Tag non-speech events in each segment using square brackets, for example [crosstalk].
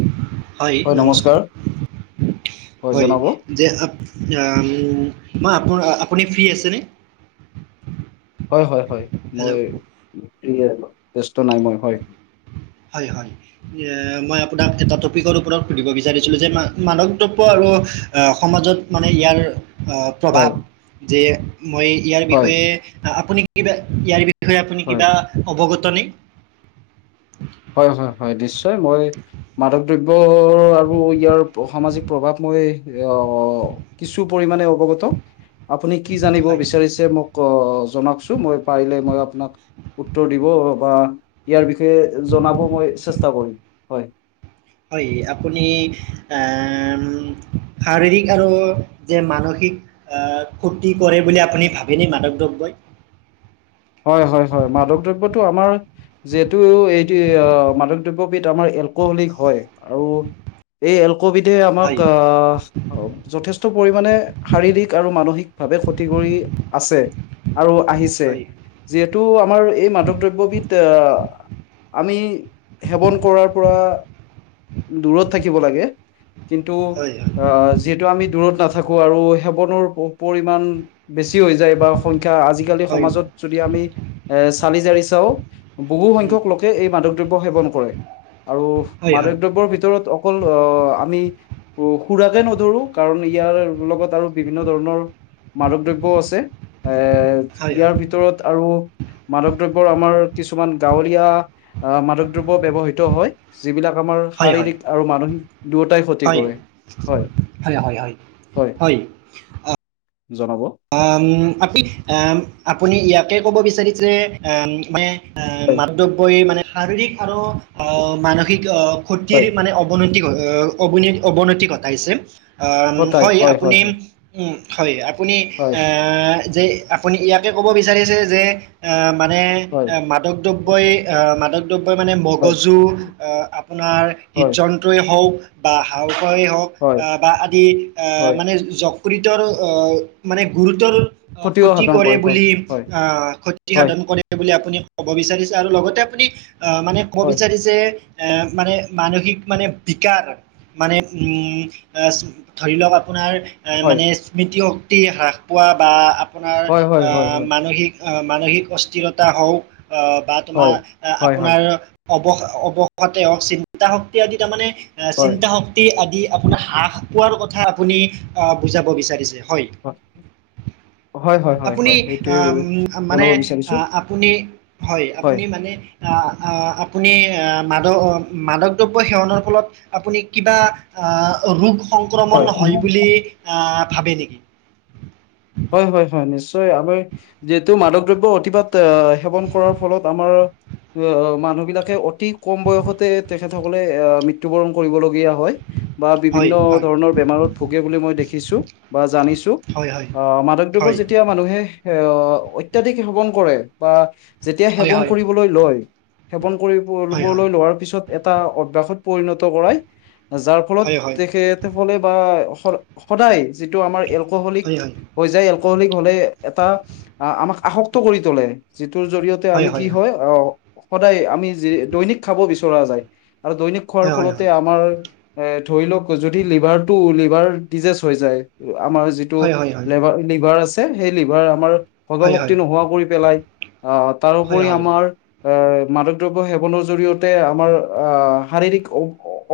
[inaudible] হয়, নমস্কাৰ, হয় জনাব হয়। ম আপ আপুনি ফ্ৰী আছেনে? হয় হয় হয় মই হেল্ল' ফ্ৰিয়েক ব্যস্ত নাই মই হয় হয়, হয় মই আপোনাক এটা টপিকৰ ওপৰত সুধিব বিচাৰিছিলো যে মান দ্ৰব আৰু সমাজত মানে ইয়াৰ আহ হয় প্ৰভাৱ যে মই ইয়াৰ হয় বিষয়ে আপুনি কিবা ইয়াৰ বি বিষয়ে আপুনি হয় কিবা অৱগত নে? হয় হয় হয় নিশ্চয় মই মাদক দ্ৰব্য আৰু ইয়াৰ সামাজিক প্ৰভাৱ মই আহ কিছু পৰিমানে অৱগত। আপুনি কি জানিব হয় বিচাৰিছে মোক জনাওকচোন। মই পাৰিলে মই আপোনাক উত্তৰ দিব বা ইয়াৰ বিষয়ে জনাব মই চেষ্টা কৰিম। হয়, হয়, আপুনি এ শাৰীৰিক আৰু যে মানসিক ঠিক আ ক্ষ্তি কৰে বুলি আপুনি ভাবেনে মাদক দ্ৰব্যই? হয়, হয়, হয় মাদক দ্ৰবটো আমাৰ যিহেতু এইটো মাদক দ্ৰব্যবিধ আমাৰ এলকহলিক হয় আৰু এই এল কবিধে আমাক হয় আ যথেষ্ট পৰিমাণে শাৰীৰিক আৰু মানসিক। ভাৱে ক্ষতি কৰি আছে আৰু আহিছে। হয় যিহেতু আমাৰ এই মাদক দ্ৰব্যবিধ আহ। আমি সেৱন কৰাৰ পৰা দূৰত থাকিব লাগে। কিন্তু আহ যিহেতু আমি দূৰত নাথাকো আৰু সেৱনৰ পৰিমাণ বেছি। হৈ যায় বা সংখ্যা আজিকালি সমাজত যদি আমি এ চালি জাৰি চাও। বহুসংখ্যক লোকে এই মাধক। সেৱন কৰে আৰু মাদক দ্ৰব্য ভিতৰত অকল আহ আমি। সুৰাকে নধৰো কাৰণ ইয়াৰ লগত আৰু বিভিন্ন ধৰণৰ। মাদক দ্ৰব্যও আছে। এৰ ইয়াৰ ভিতৰত। আৰু মাদক দ্ৰব্যৰ আমাৰ কিছুমান গাঁৱলীয়া আহ মাদক দ্ৰব্য ব্যৱহিত হয়। যিবিলাক আমাৰ শাৰীৰিক আৰু মানসিক। দুয়োটাই ক্ষতি কৰে হয় হয়। জনাব উ আপি আপুনি ইয়াকে ক'ব বিচাৰিছে মানে। এ হয় মাদব্যই মানে শাৰীৰিক আৰু অ মানসিক অ। ক্ষতি হয় মানে অৱনতি অ অৱনতি ঘটাইছে। অ হয় আপুনি উ হয় আপুনি হয় এ। যে আপুনি ইয়াকে ক'ব বিচাৰিছে যে। মানে হয় মাদকদ্ৰবই মাদকদ্ৰব্যই মানে হয় মগজু আপোনাৰ। হৃদ, হয় যন্ত্ৰই হওক। বা হাওঁফাওঁয়ে হওক হয় আহ বা আদি আহ হয় মানে জখৰিতৰ আহ। মানে গুৰুতৰ ক্ষতিও ক্ষতি সাধন কৰে হয় বুলি হয় আহ ক্ষতি হয় সাধন কৰে বুলি আপুনি। ক'ব বিচাৰিছে আৰু লগতে আপুনি আহ মানে কব হয় বিচাৰিছে। মানে মানসিক মানে বিকাৰ মানে ধৰি লওক আপোনাৰ এ হয় মানে স্মৃতিশক্তি হ্ৰাস পোৱা বা আপোনাৰ হয় হয় হয় আহ হয় মানসিক মানসিক অস্থিৰতা হওক বা তোমাৰ হয় হয় হয় হয় আপোনাৰ অৱস অৱসাতে হওক চিন্তা শক্তি আদি তাৰমানে- হয় চিন্তা শক্তি আদি আপোনাৰ হ্ৰাস পোৱাৰ কথা আপুনি আহ বুজাব বিচাৰিছে হয়। হয়। হয় হয় আপুনি হয় সেইটোৱে আহ মানে জনাব বিচাৰিছো আহ আপুনি হয় আপুনি মানে। আহ আপুনি আহ মাদক মাদক দ্ৰব্য সেৱনৰ ফলত আপুনি কিবা- আহ ৰোগ সংক্ৰমণ হয় বুলি আহ ভাবে নেকি? হয় হয় হয় নিশ্চয় আমি যিহেতু মাদক দ্ৰব্য অতিপাত এ সেৱন কৰাৰ ফলত আমাৰ- আহ মানুহ বিলাকে অতি কম বয়সতে তেখেতসকলে আহ মৃত্যুবৰণ কৰিবলগীয়া হয়। বা বিভিন্ন ধৰণৰ বেমাৰত ভোগে বুলি মই দেখিছো বা জানিছো। আহ মাদক দ্ৰৱত যেতিয়া মানুহে আহ অত্যাধিক সেৱন কৰে। বা- যেতিয়া সেৱন কৰিবলৈ লয় সেৱন কৰিবলৈ লোৱাৰ পিছত এটা অভ্যাসত পৰিণত কৰাই যাৰ ফলত তেখত সকলে বা- সদায় যিটো আমাৰ এলকহলিক হৈ যায়। এলকহলিক হলে এটা আমাক আসক্ত কৰি তোলে যিটোৰ জৰিয়তে আমি কি হয় আহ- সদায় আমি যি দৈনিক খাব বিচৰা যায় আৰু দৈনিক খোৱাৰ ফলতে আমাৰ এ ধৰি লওক যদি লিভাৰটো লিভাৰ ডিজেজ হৈ যায় আমাৰ যিটো লিভাৰ লিভাৰ আছে সেই লিভাৰ আমাৰ সগ শক্তি নোহোৱা কৰি পেলাই আহ তাৰোপৰি আমাৰ- এ মাদক দ্ৰব্য সেৱনৰ জৰিয়তে আমাৰ আহ শাৰীৰিক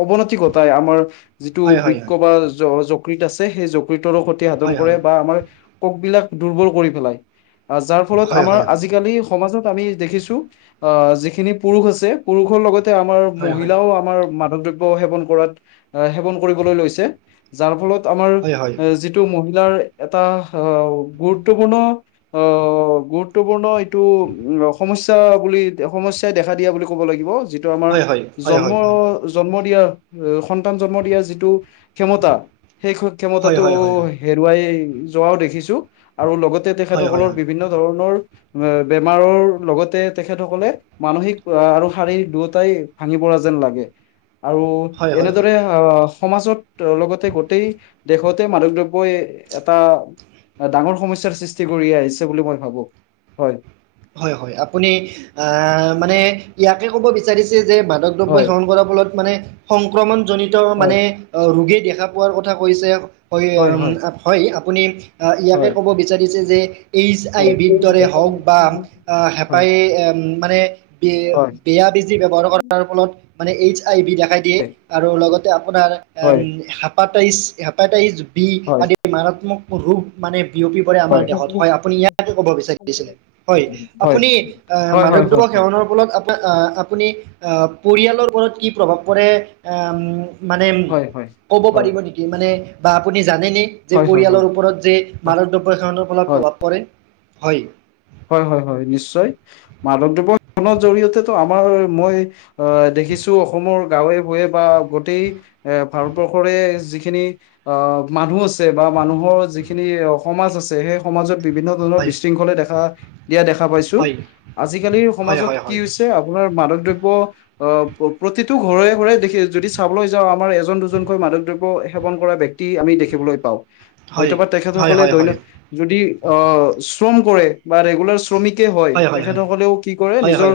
অৱনতি ঘটাই আমাৰন যিটো বৃক বা য যকৃত আছে সেই যকৃতৰো ক্ষতি সাধন কৰে। ক বিলাক দুৰ্বল কৰি পেলাই আহ যাৰ ফলত আমাৰ আজিকালি সমাজত। আমি দেখিছো অ যিখিনি পুৰুষ আছে পুৰুষৰ লগতে আমাৰ মহিলাও আমাৰ মহিলাও আমাৰ। দ্ৰব্য সেৱন কৰাত সেৱন কৰিবলৈ লৈছে যাৰ ফলত। আমাৰ এ যিটো মহিলাৰ। এটা আহ গুৰুত্বপূৰ্ণ আহ গুৰুত্বপূৰ্ণ এইটো অসমত। বুলি সমস্যাই দেখা দিয়া বুলি ক'ব লাগিব যিটো আমাৰ জন্ম জন্ম। দিয়া সন্তান জন্ম দিয়া যিটো ক্ষমতা। সেই ক্ষমতাটো হেৰুৱাই যোৱাও দেখিছো। আৰু লগতে তেখেতসকলৰ বিভিন্ন ধৰণৰ। বেমাৰৰ লগতে তেখেতসকলে মানসিক আহ আৰু শাৰীৰিক দুয়োটাই ভাঙিব। যেন লাগে আৰু হয় হয় হয় এনেদৰে আহ সমাজত লগতে গোটেই। দেশতে মাদক দ্ৰব্যই। এটা ডাঙৰ সমস্যাৰ সৃষ্টি কৰি আহিছে বুলি মই ভাবো হয়। হয় হয় আপুনি আহ মানে ইয়াকে ক'ব বিচাৰিছে। যে মাদক দ্ৰব্য হয় সেৱন কৰাৰ ফলত মানে সংক্ৰমণ জনিত হয় মানে ৰোগী। দেখা পোৱাৰ কথা কৈছে হয় হয় আপুনি ইয়াকে হয় ক'ব বিচাৰিছে যে। এইচ আই হয় ভিৰ হয় দৰে হওক বা। আহ হেঁপাহ হয় এ মানে হয় বেয়া বেজি ব্যৱহাৰ কৰাৰ ফলত। মানে এইচ আই বি দেখাই দিয়ে আৰু লগতে আপোনাৰ হয় হেপাটাইচ হেপাটাইচ। বি হয় হয় আদি মাৰাত্মক ৰূপ মানে। বিয়পি পৰে আমাৰ হয় দেহত হয় আপুনি ইয়াকে ক'ব বিচাৰিছিলে। হয় আপুনি হয় হয় মাদক হয় দ্ৰব্য সেৱনৰ ফলত। আপুনি আহ পৰিয়ালৰ ওপৰত কি প্ৰভাৱ পৰে আহ। মানে হয় হয় ক'ব হয় পাৰিব নেকি মানে বা আপুনি। জানেনে যে হয় হয় হয় পৰিয়ালৰ ওপৰত যে হয় মাদক দ্ৰব্য সেৱনৰ ফলত হয় প্ৰভাৱ পৰে হয়। হয় হয় হয় নিশ্চয়, মাদক দ্ৰৱ্য ফলত জৰিয়তে তো আমাৰ মই অ। দেখিছো অসমৰ গাঁৱে ভূঞে বা গোটেই এ ভাৰতবৰ্ষৰে যিখিনি আহ। মানুহ আছে বা মানুহৰ যিখিনি সমাজ আছে সেই সমাজত বিভিন্ন ধৰণৰ বিশৃংখলে দেখা। দিয়া দেখা পাইছো আজিকালিৰ সমাজত কি হৈছে আপোনাৰ মাদক। দ্ৰব্য আহ প্ৰতিটো ঘৰে ঘৰে দেখি যদি চাবলৈ যাওঁ আমাৰ এজন দুজনকৈ মাদক দ্ৰব্য। সেৱন কৰা ব্যক্তি আমি দেখিবলৈ পাওঁ। হয়তবা তেখেতসকলে দৈন যদি অ শ্ৰম কৰে বা ৰেগুলাৰ। শ্ৰমিকে হয় তেখেতসকলেও কি কৰে নিজৰ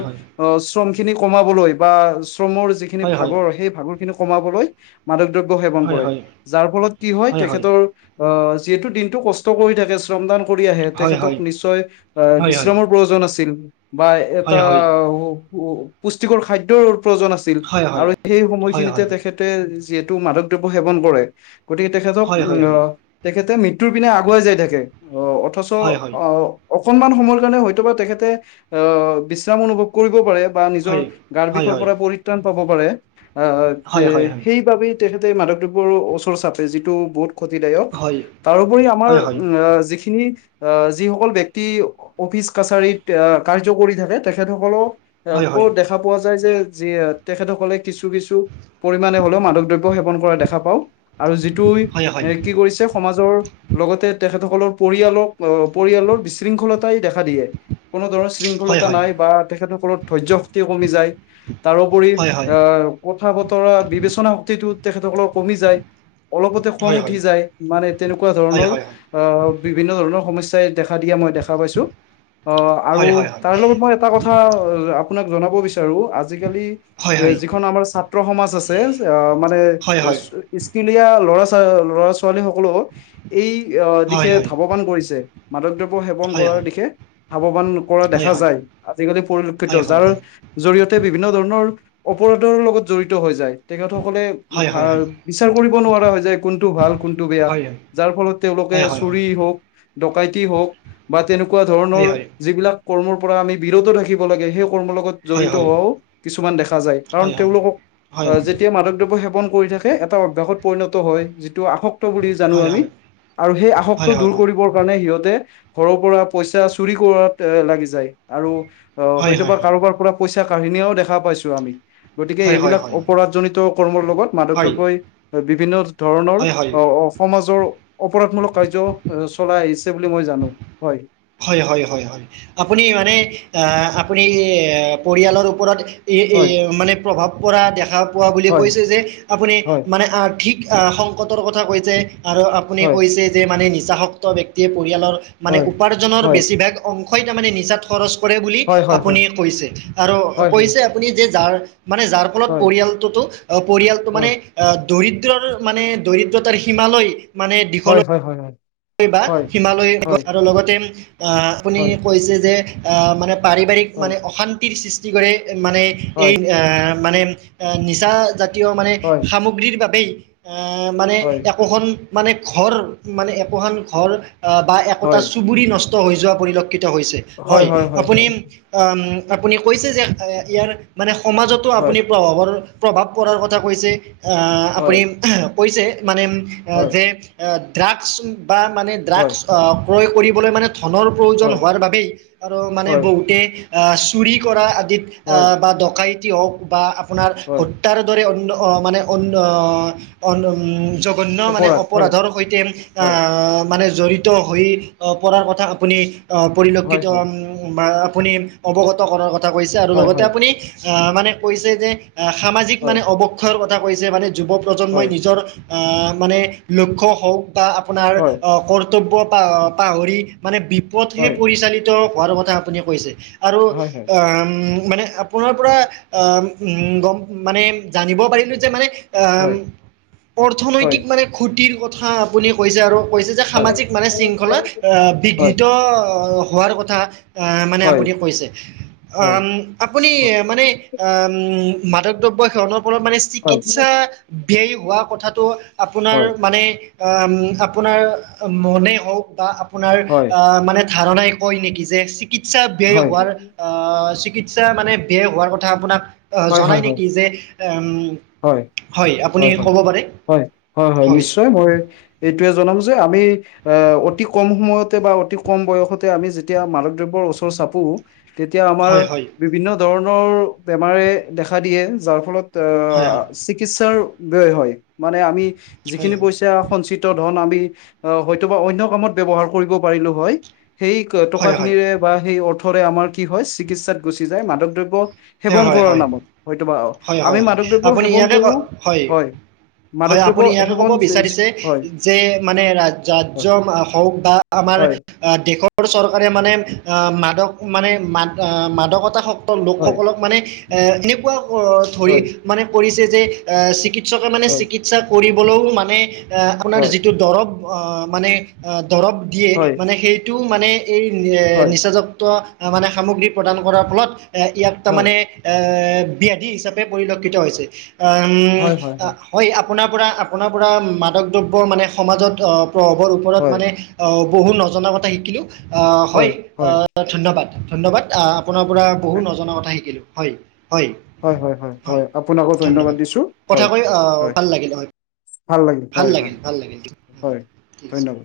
শ্ৰম খিনি কমাবলৈ বা। [unintelligible] যিখিনি ভাগৰ সেই ভাগৰ খিনি কমাবলৈ মাদক। দ্ৰব্য সেৱন কৰে যাৰ ফলত কি হয় তেখেতৰ। আহ যিহেতু দিনটো কষ্ট কৰি থাকে শ্ৰমদান কৰি আহে তেখেতক নিশ্চয়। আহ বিশ্ৰামৰ পইউজন আছিল বা এটা পুষ্টিকৰ খাদ্য - প্ৰজন আছিল আৰু সেই সময়খিনিতে তেখেতে যিহেতু মাদক দ্ৰৱ সেৱন কৰে। গতিকে তেখেতক আহ তেখেতে মৃত্যুৰ পিনে আগুৱাই যাই থাকে। অ অথ‌ছঅ অ। অকনমান সময়ৰ কাৰণে হয়তো বা তেখেতে অ বিশ্ৰাম অনুভৱ কৰিব পাৰে। নিজৰ গাৰ বিষৰ পৰা পৰিত্ৰাণ পাব পাৰে স অ সেইবাবে। তেখেতে মাদক দ্ৰৱ্যৰ ওচৰ চাপে যিটো বহুত। ক্ষতিদায়ক তাৰোপৰি আমাৰ যিখিনি অ যিসকল। অফিচ কাছাৰীত কাৰ্য কৰি থাকে তেখেতসকলক। কৌ দেখা পোৱা যায় যে যি তেখেতসকলে। কিছু কিছু পৰিমাণে হলেও মাদক দ্ৰব্য সেৱন কৰা দেখা পাও আৰু যিটো এ কি কৰিছে। সমাজৰ লগতে তেখেত। সকলৰ পৰিয়ালক আহ পৰিয়ালৰ বিশৃংখলতাই দেখা দিয়ে। কোনো ধৰণৰ শৃংখলতা নাই বা তেখেতসকলৰ ধৈ্য্য শক্তিও কমি যায় তাৰোপৰি আহ কথা বতৰা বিবেচনা শক্তিটো তেখেতসকলৰ কমি যায়। অলপতে খং উঠি যায় মানে তেনেকুৱা ধৰণৰ আহ বিভিন্ন ধৰণৰ সমস্যা মই দেখা পাইছোঁ অ তাৰ লগত মই এটা কথা আপোনাক বিছাৰো আজিকালি যিখন আমাৰ ছাত্ৰ সমাজ আছে মানে- [unintelligible] ল'ৰা ছোৱালি ছোৱালী সকলেও এই দিশে ধাৱবান কৰিছে মাদকৱ সেৱন কৰাৰ দিশে সাৱধান কৰা দেখা যায় আজিকালি পৰিলক্ষিত যাৰ জৰিয়তে তে বিভিন্ন ধৰণৰ অপৰাধৰ লগত জড়িত হৈ যায় তেখেতসকলে বিচাৰ কৰিব নোৱাৰা হয় যে কোনটো ভাল কোনটো বেয়া যাৰ ফলত তেওঁলোক চুৰি হওক ডকাইতি হওক বা তেনেকুৱা ধৰণৰ যিবিলাক কৰ্মৰ পৰা আমি বিৰত থাকিব লাগে সেই কৰ্মৰ লগত জড়িত হোৱাও কিছুমান দেখা যায় কাৰণ তেওঁলোকক যেতিয়া মাদকদ্ৰৱ সেৱন কৰি থাকে এটা অভ্যাসত পৰিণত হয় যিটো আসক্ত বুলি জানো আমি আৰু সেই আসক্ত দূৰ কৰিবৰ কাৰণে সিহঁতে ঘৰৰ পৰা পইচা চুৰি কৰাত লাগি যায় আৰু হয়তোবা কাৰোবাৰ পৰা পইচা কাহিনীও দেখা পাইছো আমি গতিকে এইবিলাক অপৰাধজনিত কৰ্মৰ লগত মাধকদ্ৰৱই বিভিন্ন ধৰণৰ আহ সমাজৰ অপৰাধমূলক কাৰ্য চলাই আহিছে বুলি মই জানো হয় হয় হয় হয় আপুনি মানে আপুনি পৰিয়ালৰ ওপৰত হয় মানে প্ৰভাৱ পৰা দেখা পোৱা বুলি হয় কৈছে যে আপুনি হয়, মানে আৰ্থিক সংকটৰ কথা কৈছে আৰু আপুনি হয়, কৈছে যে মানে নিচা শক্ত ব্যক্তিয়ে পৰিয়ালৰ মানে হয়, উপাৰ্জনৰ হয়, বেছিভাগ অংশই তাৰ মানে নিজাত খৰচ কৰে বুলি হয়, হয়, হয়, আপুনি কৈছে আৰু হয়, কৈছে আপুনি যে যাৰ মানে যাৰ ফলত হয়, পৰিয়ালটোতো পৰিয়ালটো মানে হয়, দৰিদ্ৰৰ মানে দৰিদ্ৰতাৰ সীমালৈ মানে দিশলৈ হয় হয় হয় হয় বা হয়। হিমালয় গৈ আৰু লগতে। আপুনি হয়, কৈছে যে মানে পাৰিবাৰিক মানে অশান্তিৰ সৃষ্টি কৰে মানে এই হয়, মানে নিচা জাতীয় হয়, হয়, সামগ্ৰীৰ বাবেই এ মানে একোখন মানে ঘৰ ম একোখন ঘৰ বা হয়, হয়, একোটা হয়, চুবুৰি নষ্ট হৈ যোৱা পৰিলক্ষিত হৈছে হয় আপুনি আপুনি কৈছে যে ইয়াৰ মানে সমাজতো হয়। আপুনি প্ৰভাৱৰ প্ৰভাৱ পৰাৰ কথা কৈছে। হয়, আপুনি কৈছে মানে হয়, যে ড্ৰাগছ। মানে ড্ৰাগছ ক্ৰয় কৰিবলৈ মানে। ধনৰ হয়, হয়, প্ৰয়োজন হয়, হোৱাৰ বাবেই আৰু মানে হয়, বহুতে চুৰি কৰা। হয়, বা ডক হওক বা আপোনাৰ হয়, হতাৰ দৰে অন্য। মানে অন্য জঘন্য মানে অপৰাধ হয়, অপৰাধৰ সৈতে হয়, মানে জড়িত হৈ পৰাৰ কথা আপুনি হয়, পৰিলক্ষিত হয়, আপুনি অৱগত কৰাৰ কথা কৈছে আৰু হয়, লগতে হয়, হয়, আপুনি মানে কৈছে যে সামাজিক হয়, মানে অৱক্ষয়ৰ কথা কৈছে মানে যুৱ প্ৰজন্মই হয়, নিজৰ মানে লক্ষ্য হওক বা আপোনাৰ হয়, কৰ্তব্য পাহৰি মানে বিপদহে পৰিচালিত হোৱাৰ কথা আপুনি কৈছে আৰু হয়, হয়, মানে আপোনাৰ পৰা গম মানে জানিব পাৰিলো যে মানে হয়, অৰ্থনৈতিক হয়, মানে ক্ষুতিৰ কথা আপুনি কৈছে আৰু কৈছে যে হয়, হয়, হয়, হয়, হয়, সামাজিক মানে শৃংখলা বিঘ্নিত হোৱাৰ কথা মানে হয়, হয়, হয়, আপুনি কৈছে হয়, হয়, আপুনি মানে মাদক দ্ৰব্য সেৱনৰ পৰা মানে চিকিৎসা ব্যয় হোৱা কথাটো আপোনাৰ মানে আপোনাৰ মনে হওক বা আপোনাৰ আহ মানে ধাৰণাই কয় নেকি যে চিকিৎসা হয়, ব্যয় হোৱাৰ হয়, আ চিকিৎসা মানে বেয়া হোৱাৰ কথা আপোনাক আ জনাই নেকি যে উ হয় হয় হয় হয় হয় হয় নিশ্চয় মই এই যে আমি অতি কম সময় বা অতি কম বয়সতে আমি যেতিয়া মাদক দ্ৰব্য ওচৰ চাপু তেতিয়া আমাৰ হয়, হয়, বিভিন্ন ধৰণৰ বেমাৰে দেখা দিয়ে যাৰ ফলত অ হয়, হয়, চিকিৎসা হয় মানে আমি হয়, যিখিনি পইছা সঞ্চিত ধন। হয়টো বা অন্য কামত ব্যৱহাৰ কৰিব পৰিলোঁ হয়। সেই টকা হয়, হয়, হয়, খিনিৰে বা সেই অৰ্থৰে আমাৰ কি হয় চিকিৎসাত গুচি যায় মাধৱক দ্ৰব্য হয় সেৱন কৰাৰ হয় নামত হয়তোবা হয় আমি হয় হয় মাদক দ্ৰব্য আপুনি সেৱন ইয়াতে ক কৰো হয়। মাদক হয় দ্ৰব্য আপুনি ইয়াকে ক'ব সেৱন যে- বিচাৰিছে হয় যে মানে ৰাজ্য হওঁক বা। আমাৰ হয় দেশৰ চৰকাৰে মানে। মানে ম মাদকতাসক্ত লোক হয় সকলক মানে এনেকুৱা ধৰি হয় মানে কৰিছে যে চিকি। চিকিৎসকে মানে হয় চিকিৎসা কৰিবলৈও মানে আপোনাৰ হয় যিটো দৰৱ মানে। দৰৱ দিয়ে হয় মানে সেইটোও মানে এই হয় নিচাযুক্ত। মানে সামগ্ৰী প্ৰদান কৰাৰ ফলত ইয়াক হয় তাৰমানে ব্যায়াধি হিচাপে পৰিলক্ষিত হৈছে হয় হয় হয়। আপোনাৰ পৰা আপোনাৰ পৰা মাদক দ্ৰব্য মানে সমাজত প্ৰভাৱৰ ওপৰত হয় মানে। বহু নজনা কথা শিকিলো আ হয় ধন্যবাদ ধন্যবাদ আ। আপোনাৰ পৰা বহুত হয় নজনা কথা শিকিলো হয়। হয় হয় ধন্যবাদ কথা কৈ হয় ভাল লাগিলে হয়। ভাল লাগিল ভাল লাগিল হয় ঠিক আছে। ধন্যবাদ